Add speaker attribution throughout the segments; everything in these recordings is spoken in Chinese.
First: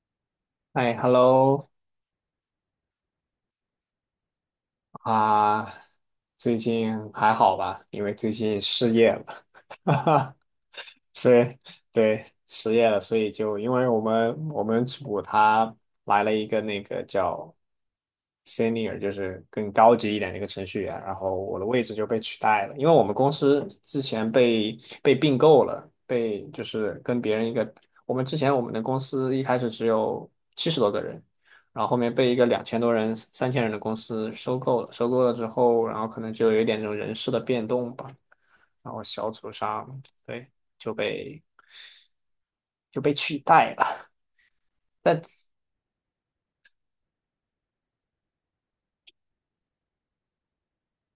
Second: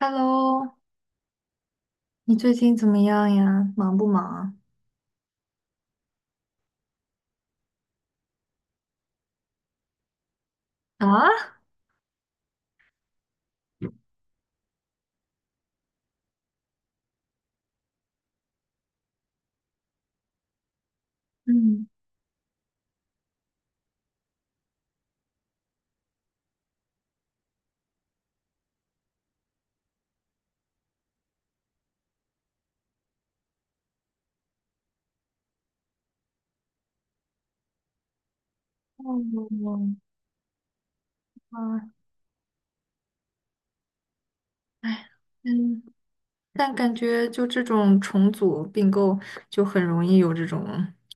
Speaker 1: Hello，
Speaker 2: 哎，hello
Speaker 1: 你最近怎么样呀？忙不忙
Speaker 2: 啊，最近还好吧？因为最近失业了，哈哈，
Speaker 1: 啊？
Speaker 2: 所以
Speaker 1: 啊，
Speaker 2: 对失业了，所以就因为我们组他来了一个那个叫 senior 就是更高级一点的一个程序员，然后我的位
Speaker 1: 嗯，
Speaker 2: 置就被取代了，因为我们公司之前被并购了，被就是跟别人一个，我们之前我们的公司一开始只有七十多个人，然后后面被一个两千多人、三千人的公司收购了，收购了之后，然后可能就有一点这种人事的变动吧，然后小组
Speaker 1: 哦，
Speaker 2: 上对就被
Speaker 1: 啊，
Speaker 2: 就被取代了，
Speaker 1: 哎，
Speaker 2: 但
Speaker 1: 嗯，但感觉就这种重组并购，就很容易有这种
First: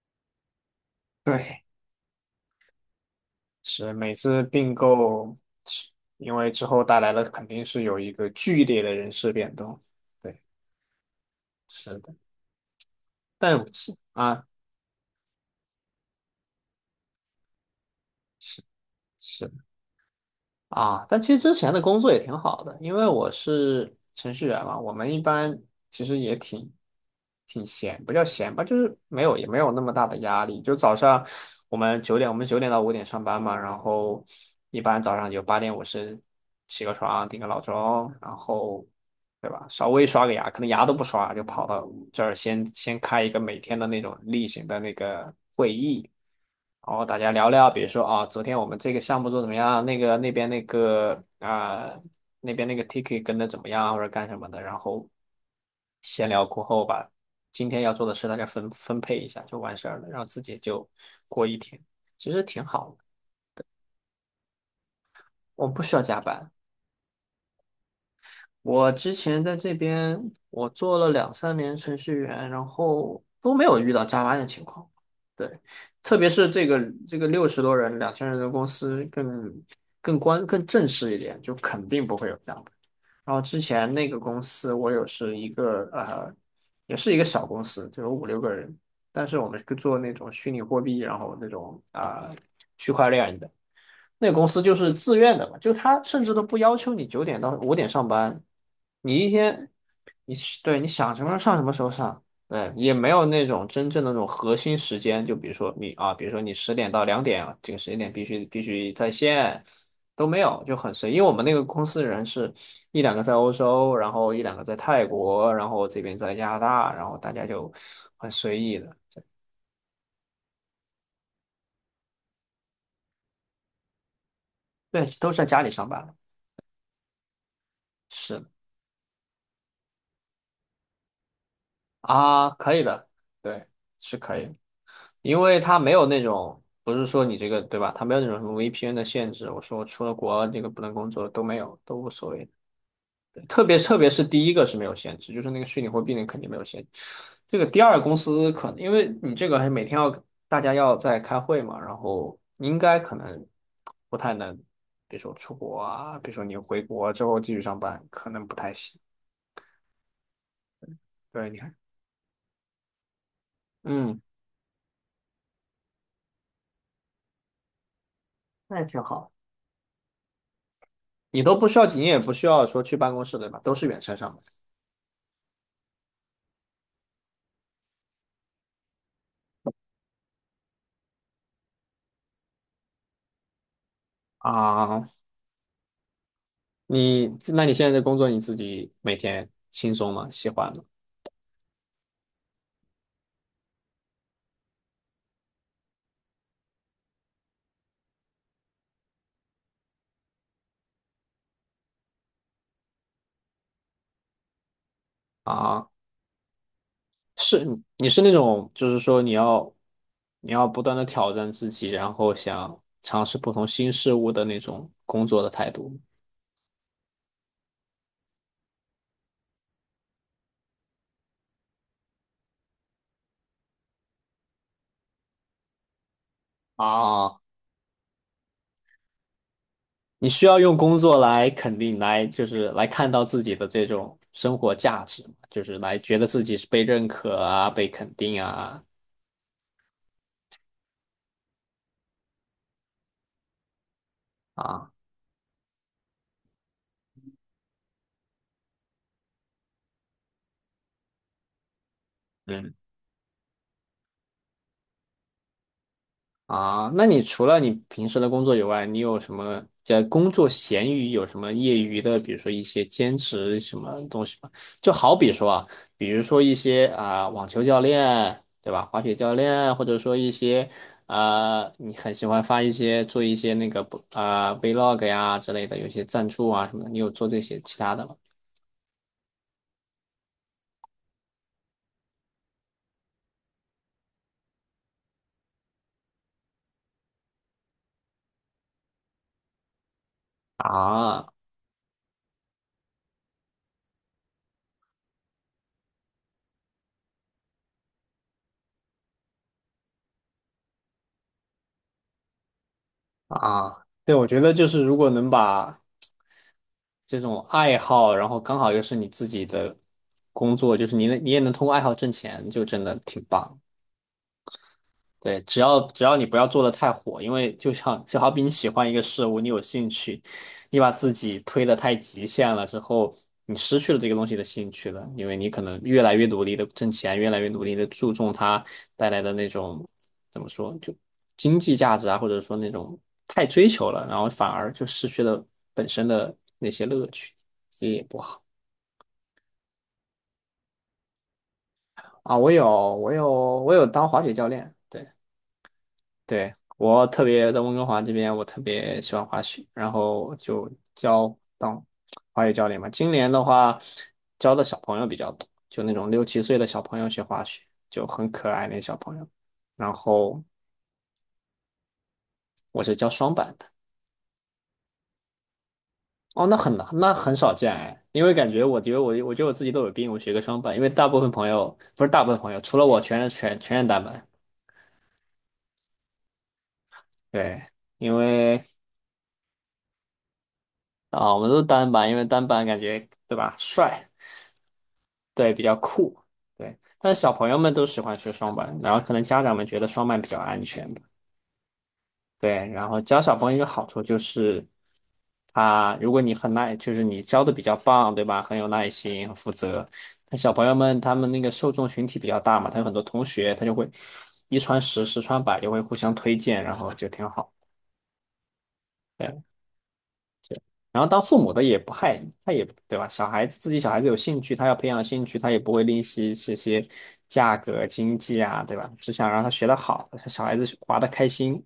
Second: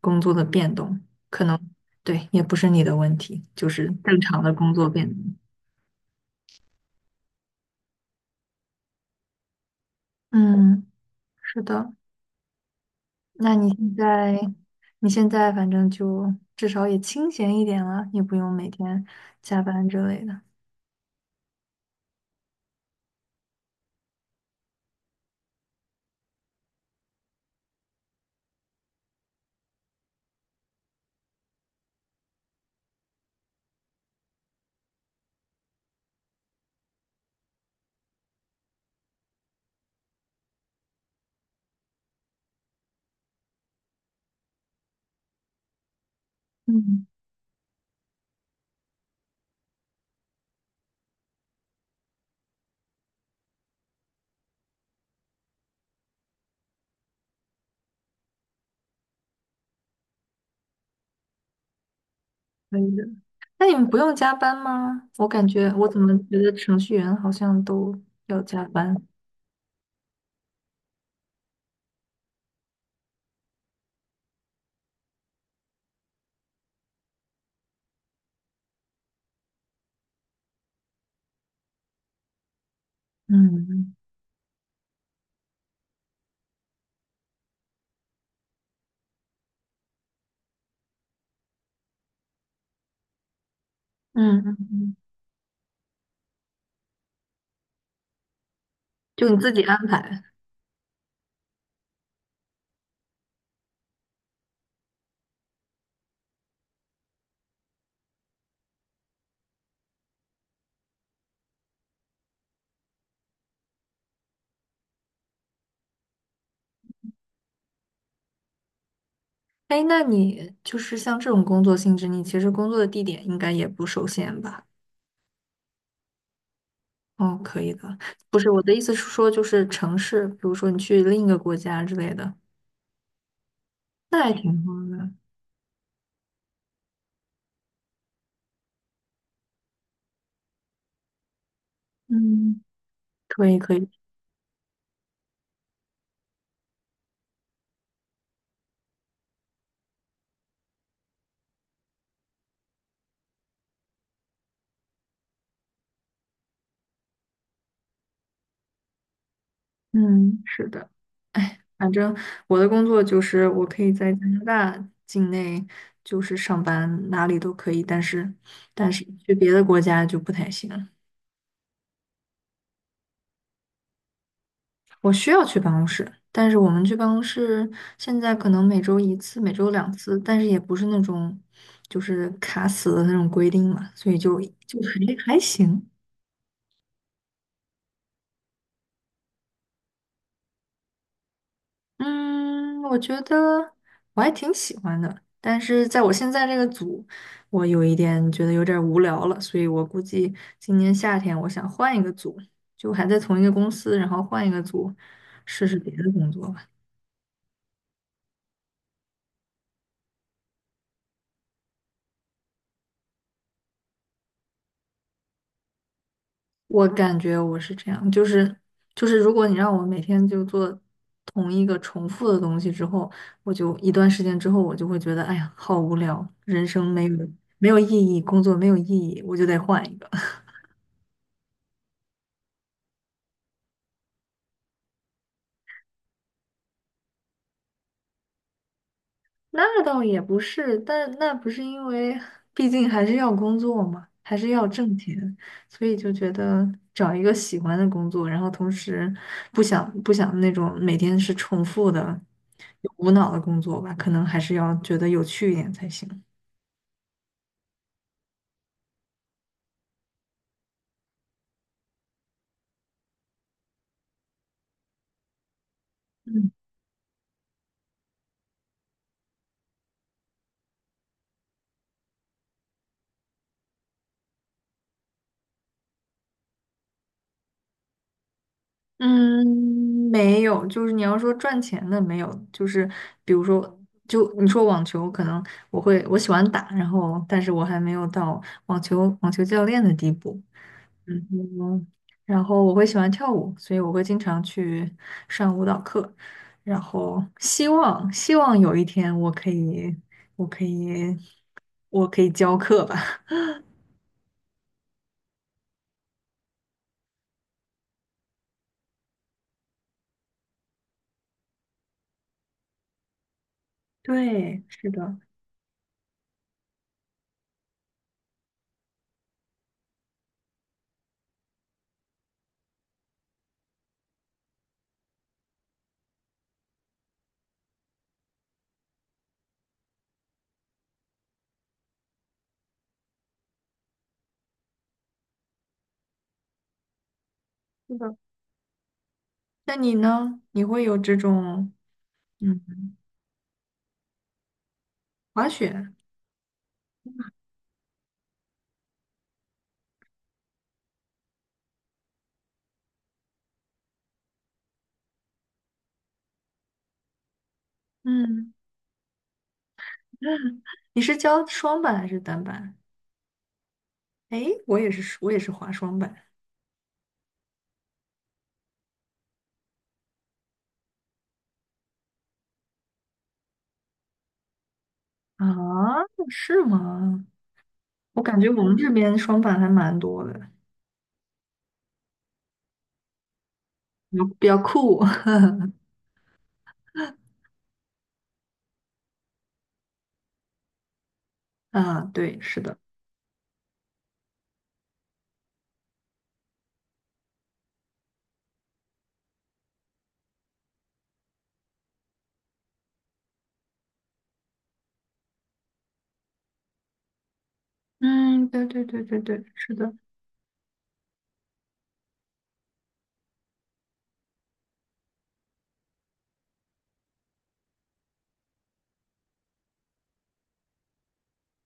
Speaker 1: 工作的变动，可能
Speaker 2: 对，
Speaker 1: 对，也不是你的问题，就是
Speaker 2: 是每
Speaker 1: 正
Speaker 2: 次
Speaker 1: 常的
Speaker 2: 并
Speaker 1: 工作变动。
Speaker 2: 购，是因为之后带来了肯定是有一个剧烈的人事变动，对，
Speaker 1: 嗯，是的。
Speaker 2: 是的，
Speaker 1: 那
Speaker 2: 但
Speaker 1: 你现
Speaker 2: 是
Speaker 1: 在，
Speaker 2: 啊，
Speaker 1: 你现在反正就至少也清闲一点了，也不用
Speaker 2: 是
Speaker 1: 每天
Speaker 2: 是
Speaker 1: 加班之类的。
Speaker 2: 啊，但其实之前的工作也挺好的，因为我是程序员嘛，我们一般其实也挺闲，不叫闲吧，就是没有也没有那么大的压力，就早上我们九点到五点上班嘛，然后一般早上就八点五十起个床，定个闹钟，然后。对吧？稍微刷个牙，可能牙都不刷，就跑到这儿先开一个每天的那种例行的那个会议，然后
Speaker 1: 嗯，
Speaker 2: 大家聊聊，比如说啊，昨天我们这个项目做怎么样？那边那个 ticket 跟的怎么样，或者干什么的，然后闲聊过后吧，今天要做的事大家分配一下就完事儿了，然后自己就过一天，其实挺
Speaker 1: 可
Speaker 2: 好
Speaker 1: 以
Speaker 2: 的，
Speaker 1: 的。那你们不用加班吗？我感
Speaker 2: 我
Speaker 1: 觉
Speaker 2: 们不
Speaker 1: 我
Speaker 2: 需
Speaker 1: 怎
Speaker 2: 要
Speaker 1: 么
Speaker 2: 加
Speaker 1: 觉
Speaker 2: 班。
Speaker 1: 得程序员好像都要加
Speaker 2: 我
Speaker 1: 班。
Speaker 2: 之前在这边，我做了两三年程序员，然后都没有遇到加班的情况。对，特别是这个六十多人、两千人的公司更正式一点，就肯定不会有这样的。然后之前
Speaker 1: 嗯
Speaker 2: 那个公司，我有是一个呃，也是一个小公司，就有五六个人，但是我们是做那种虚拟货币，然后那种啊、区块链的。那个
Speaker 1: 嗯
Speaker 2: 公
Speaker 1: 嗯
Speaker 2: 司就是
Speaker 1: 嗯，
Speaker 2: 自愿的嘛，就他甚至都不要求你九点到五点上班，你一
Speaker 1: 就你自己
Speaker 2: 天，
Speaker 1: 安排。
Speaker 2: 你对，你想什么时候上什么时候上，对，也没有那种真正的那种核心时间，就比如说你啊，比如说你十点到两点啊，这个时间点必须在线，都没有，就很随意。因为我们那个公司人是一两个在欧洲，然后一两个在泰国，然后这边在加拿大，然后大家就很随意的，
Speaker 1: 哎，那你就是像这种工作性质，你其实工作的地点应该也不受限吧？
Speaker 2: 对，都是在家里上班，
Speaker 1: 哦，可以的。不
Speaker 2: 是
Speaker 1: 是，我的意思是说，就是城市，比如说你去另一个国家之类的，
Speaker 2: 啊，可以的，对，是
Speaker 1: 那还
Speaker 2: 可
Speaker 1: 挺
Speaker 2: 以。
Speaker 1: 好的。
Speaker 2: 因为它没有那种，不是说你这个，对吧？它没有那种什么 VPN 的限制。我说我出了国这个不能工作都没有，都无所谓的，
Speaker 1: 嗯，
Speaker 2: 对，
Speaker 1: 可以
Speaker 2: 特
Speaker 1: 可
Speaker 2: 别
Speaker 1: 以。
Speaker 2: 特别是第一个是没有限制，就是那个虚拟货币那个肯定没有限制。这个第二公司可能因为你这个还每天要大家要在开会嘛，然后应该可能不太能，比如说出国啊，比如说你回国之后继续上班，可能不太行。
Speaker 1: 嗯，是的。
Speaker 2: 对，你
Speaker 1: 哎，
Speaker 2: 看，
Speaker 1: 反正我的工作就是我可以在
Speaker 2: 嗯，
Speaker 1: 加拿大境内就是上班，哪里都可以，但是
Speaker 2: 那也挺好。
Speaker 1: 去别的国家就不太行。
Speaker 2: 你都不需要，你也不需要说去办公室，对吧？都是远程上班
Speaker 1: 我需要去办公室，但是我们去办公室现在可能每周一次，每周两次，但是也不是那种就是卡死的那种规定嘛，所以就
Speaker 2: 啊。
Speaker 1: 还行。
Speaker 2: 你那你现在的工作你自己每天轻松吗？喜欢吗？
Speaker 1: 嗯，我觉得我还挺喜欢的，但是在我现在这个组，我有一点觉得有点儿无聊了，所以我估计今年夏天我想换一个组，就还在同一个公司，然后换一个组，试试
Speaker 2: 啊，
Speaker 1: 别的工作吧。
Speaker 2: 是你是那种就是说你要不断的挑战自己，然后想尝试不同新事物的那种工作的态度吗？
Speaker 1: 我感觉我是这样，就是如果你让我每天就做同一个重复的东西之后，我就一段时间之后，我就会觉得，哎呀，好无聊，人生
Speaker 2: 啊，
Speaker 1: 没有意义，工作没有意义，我就得换一个。
Speaker 2: 你需要用工作来肯定来就是来看到自己的这种生活价值嘛，就是来觉得自己是被认可啊，被肯定啊
Speaker 1: 那倒也不是，但那不是因为，毕竟还是要工作嘛，还是要
Speaker 2: 啊。
Speaker 1: 挣钱，所以就觉得找一个喜欢的工作，然后同时不想那种每天是重复的、
Speaker 2: 嗯。
Speaker 1: 无脑的工作吧，可能还是要觉得有趣一点才行。
Speaker 2: 那你除了你平时的工作以外，你有什么在工作闲余有什么业余的，比如说一些兼职什么东西吗？就好比说啊，比如说
Speaker 1: 嗯，
Speaker 2: 一些啊、网球教练，对吧？滑雪教练，或者说一些啊、你很喜欢发一些做一些那个啊、vlog 呀之类的，有一些赞助啊什么的，你有做这些其他的吗？
Speaker 1: 嗯，没有，就是你要说赚钱的没有，就是比如说，就你说网球，可能我喜欢打，然后但是我还没有到网球教练的地步。
Speaker 2: 啊
Speaker 1: 嗯哼，然后我会喜欢跳舞，所以我会经常去上舞蹈课，然后希望有一天我可以，我可以教课吧。
Speaker 2: 对，我觉得就是如果能把这种爱好，然后刚好又是你自己的工作，就是你也能通过爱好挣钱，就真的挺棒。
Speaker 1: 对，是的，
Speaker 2: 对，只要你不要做的太火，因为就好比你喜欢一个事物，你有兴趣，你把自己推的太极限了之后，你失去了这个东西的兴趣了，因为你可能越来越努力的挣钱，越来越努力的注重它带来的那种怎么说，就经济价值啊，或者说那种太追求了，然后反而就失去了本身的那些乐趣，这
Speaker 1: 是
Speaker 2: 也
Speaker 1: 的。
Speaker 2: 不好。
Speaker 1: 那你呢？你会有这种
Speaker 2: 啊，我
Speaker 1: 嗯
Speaker 2: 有，我有，我有当滑雪教练。对，
Speaker 1: 滑雪？
Speaker 2: 对，我特别在温哥华这边，我特别喜欢滑雪，然后就当滑雪教练嘛。今年的话，教的小朋友比较多，就那种六七岁的小朋友学滑雪，就很可
Speaker 1: 嗯。
Speaker 2: 爱那小朋友。然后
Speaker 1: 你是教双板还是单板？
Speaker 2: 我是教双板的。
Speaker 1: 哎，我也是滑双板
Speaker 2: 哦，那很少见哎，因为感觉我觉得我我觉得我自己都有病，我学个双板，因为大部分朋友不是大部分朋友，除了我全是单板。
Speaker 1: 啊。是吗？
Speaker 2: 对，因
Speaker 1: 我感觉
Speaker 2: 为
Speaker 1: 我们这边双板还蛮多的，
Speaker 2: 我们都是单板，因为单板感觉对吧，帅，
Speaker 1: 比较酷。
Speaker 2: 对，比较酷，对。但是小朋友们都喜欢学双板，然后可能家长们觉得双板比较安全吧，
Speaker 1: 啊，对，是
Speaker 2: 对。
Speaker 1: 的。
Speaker 2: 然后教小朋友一个好处就是，如果你很耐，就是你教的比较棒，对吧？很有耐心，很负责。那小朋友们他们那个受众群体比较大嘛，他有很多同学，他就会一传十，十传百，就会互相推荐，然后就挺好。
Speaker 1: 嗯，对对对对
Speaker 2: 对。
Speaker 1: 对，是的。
Speaker 2: 然后当父母的也不害，他也对吧？小孩子有兴趣，他要培养兴趣，他也不会吝惜这些价格、经济啊，对吧？只想让他学得好，小孩子玩得开心。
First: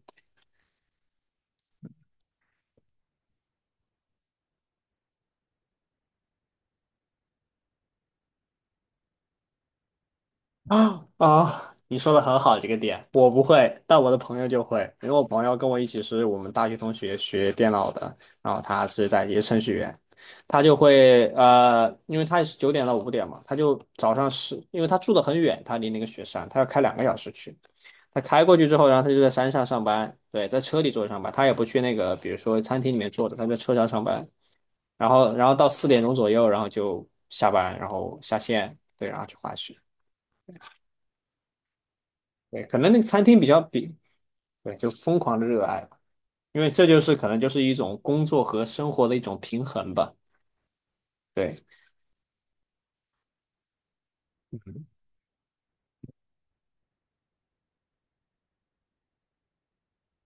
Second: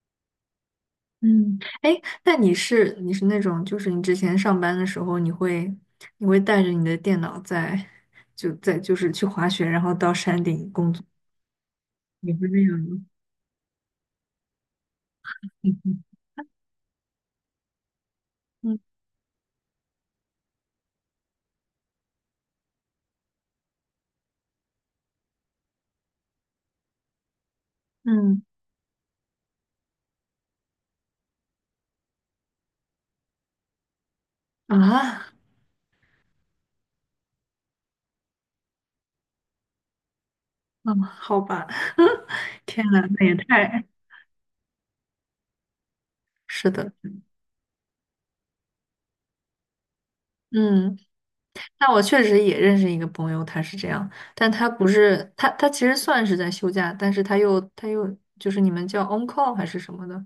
Speaker 1: 嗯，哎，那你是那种，就是你之前上班的时候，你会带着你的电脑在就是去滑雪，然后到山顶工作，
Speaker 2: 你说的
Speaker 1: 你
Speaker 2: 很
Speaker 1: 会
Speaker 2: 好，
Speaker 1: 那
Speaker 2: 这个
Speaker 1: 样吗？
Speaker 2: 点我不会，但我的朋友就会，因为我朋友跟我一起
Speaker 1: 嗯
Speaker 2: 是我们大学同学学电脑的，然后
Speaker 1: 嗯
Speaker 2: 他是在也是程序员，他就会因为他也是九点到五点嘛，他就早上是因为他住的很远，他离那个雪山，他要开两个小时去，他
Speaker 1: 嗯，
Speaker 2: 开过去之后，然后他就在山上上班，对，在车里坐着上班，他也不去那个比如说餐厅里面坐着，他在车上上班，然
Speaker 1: 啊，
Speaker 2: 后然后到四点钟左右，然后就下班，然后下线，对，然后去滑雪。
Speaker 1: 嗯，好吧。
Speaker 2: 对，可
Speaker 1: 天
Speaker 2: 能那
Speaker 1: 呐，
Speaker 2: 个餐
Speaker 1: 那也
Speaker 2: 厅比较
Speaker 1: 太
Speaker 2: 比，对，就疯狂的热爱吧，因为
Speaker 1: 是
Speaker 2: 这
Speaker 1: 的。
Speaker 2: 就是可能就是一种工作和生活的一种平衡吧。
Speaker 1: 嗯，
Speaker 2: 对，
Speaker 1: 那我确实也认识一个朋友，他是这样，但他
Speaker 2: 嗯，
Speaker 1: 不是他他其实算是在休假，但是他又就是你们叫 on call 还是什么的。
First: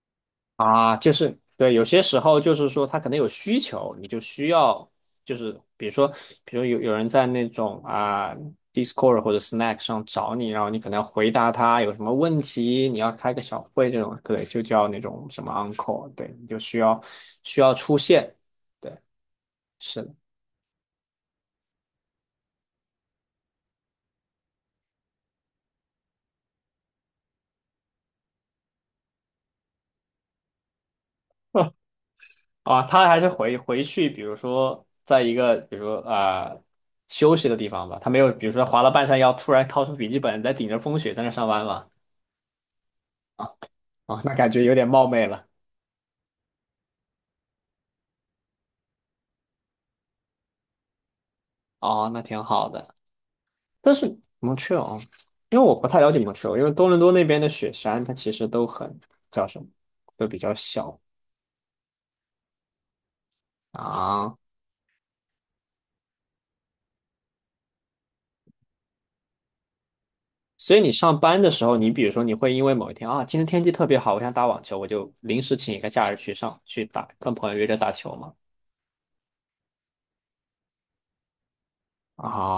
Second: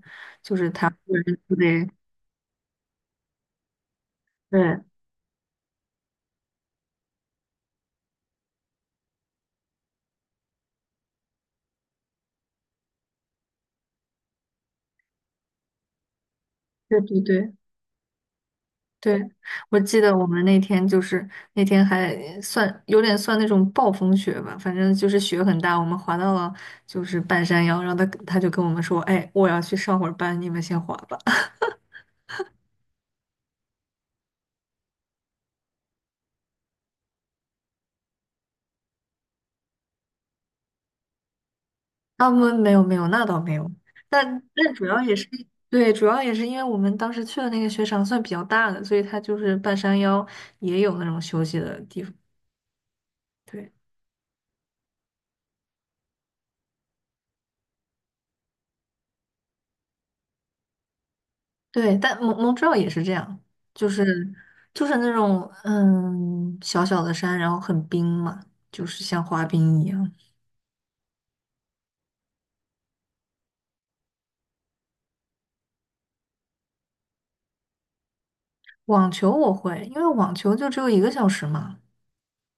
Speaker 2: 就是对，有
Speaker 1: 对
Speaker 2: 些时候就是说他可能有需求，你就需要
Speaker 1: 对
Speaker 2: 就是比如说，比如有人在那种Discord 或者 Snack 上找你，然后你可能要回答他有什么问题，你要开个小会这种，对，就叫那种什么 on call，对，你就需要
Speaker 1: 对对对
Speaker 2: 需要出现。对，
Speaker 1: 对，我记
Speaker 2: 是的。
Speaker 1: 得我们那天还算有点算那种暴风雪吧，反正就是雪很大，我们滑到了就是半山腰，然后他就跟我们说，哎，我要去上会儿班，你们先滑吧。
Speaker 2: 他还是回去，比如说在一个，比如说休息的地方吧，他没有，比如说滑到半山腰，突然掏出笔记本，在顶着风雪在那上班嘛，
Speaker 1: 啊，我没有没有，那倒
Speaker 2: 啊
Speaker 1: 没有。但
Speaker 2: 那感觉有
Speaker 1: 但主
Speaker 2: 点
Speaker 1: 要
Speaker 2: 冒
Speaker 1: 也
Speaker 2: 昧
Speaker 1: 是
Speaker 2: 了，
Speaker 1: 对，主要也是因为我们当时去的那个雪场算比较大的，所以它就是半山腰也有那种休息的地
Speaker 2: 哦，
Speaker 1: 方。
Speaker 2: 那挺好的。
Speaker 1: 对。
Speaker 2: 但是蒙特哦，因为我不太了解蒙特利尔，因为多伦多那边的雪山，它其实都很叫什么，都比较小
Speaker 1: 对，但蒙特利尔也是这样，就是
Speaker 2: 啊，
Speaker 1: 就是那种小小的山，然后很冰嘛，就是像滑冰一样。
Speaker 2: 所以你上班的时候，你比如说你会因为某一天啊，今天天气特别好，我想打网球，我就临时请一个假日去打，跟朋友约着打球嘛。
Speaker 1: 网球我会，因为网球就只有一个小时嘛，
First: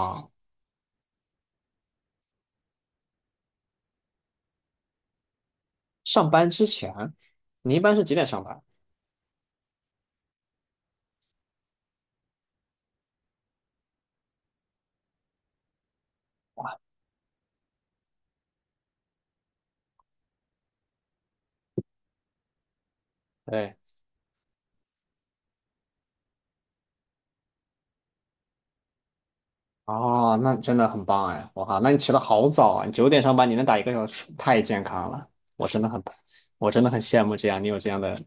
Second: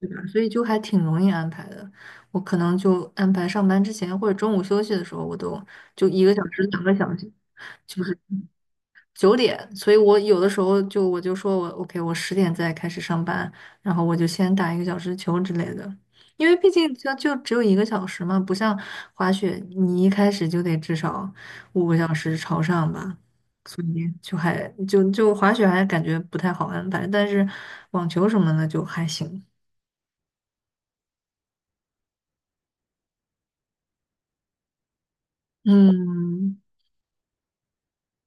Speaker 1: 对吧？所以就还挺容易安排的。我可能就安排上班之前或者中午休息的时候，我都就一
Speaker 2: 上
Speaker 1: 个小
Speaker 2: 班
Speaker 1: 时、
Speaker 2: 之
Speaker 1: 两个
Speaker 2: 前，
Speaker 1: 小时。
Speaker 2: 你一般是几
Speaker 1: 是。
Speaker 2: 点上班？
Speaker 1: 9点，所以我有的时候就我就说我 OK，我10点再开始上班，然后我就先打一个小时球之类的，因为毕竟就只有一个小时嘛，不像滑雪，你一开始就得至少5个小时朝上吧，
Speaker 2: 对，
Speaker 1: 所以就还就滑雪还感觉不太好安排，但是网球什么的就还行。
Speaker 2: 哦，那真的很棒哎！我靠，那你起得好早啊！你九点上班，你能打一个小时，太健康了。我真的很，
Speaker 1: 嗯。
Speaker 2: 我真的很羡慕这样，你有这样的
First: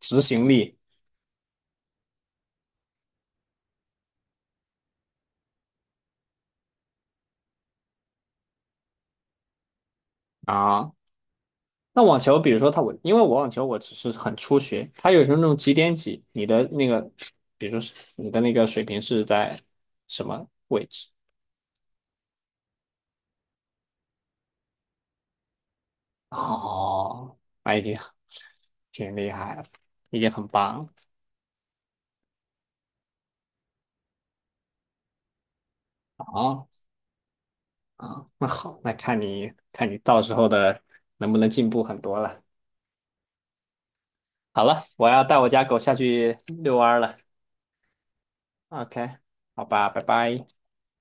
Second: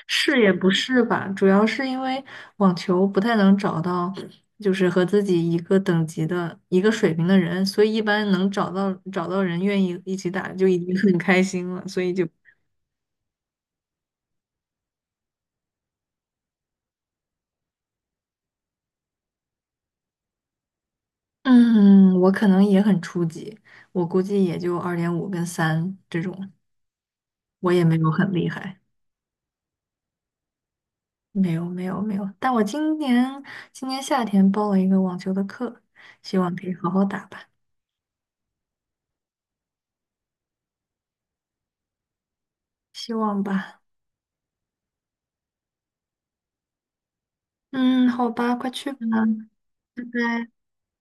Speaker 2: 执
Speaker 1: 是
Speaker 2: 行
Speaker 1: 也不
Speaker 2: 力
Speaker 1: 是吧，主要是因为网球不太能找到，就是和自己一个等级的、一个水平的人，所以一般能找到人愿意一起打就已
Speaker 2: 啊。
Speaker 1: 经很开心了。
Speaker 2: 那
Speaker 1: 所以
Speaker 2: 网
Speaker 1: 就
Speaker 2: 球，比如说他，我因为我网球我只是很初学，他有时候那种几点几，你的那个，比如说是你的那个水平是在什么位置？
Speaker 1: 嗯，我可能也很初级，我估计也就2.5跟3这种，
Speaker 2: 哦，
Speaker 1: 我
Speaker 2: 那已
Speaker 1: 也
Speaker 2: 经
Speaker 1: 没有很厉害，
Speaker 2: 挺厉害了，已经很棒了
Speaker 1: 没有没有没有。但我今年夏天报了一个网球的课，希望
Speaker 2: 啊！
Speaker 1: 可以好好打吧，
Speaker 2: 那好，那看你到时候的能不能进步很多了。
Speaker 1: 希望吧。
Speaker 2: 好了，我要带我家狗下去遛弯儿了。
Speaker 1: 嗯，好吧，快去吧，
Speaker 2: OK，好吧，拜
Speaker 1: 拜
Speaker 2: 拜。
Speaker 1: 拜。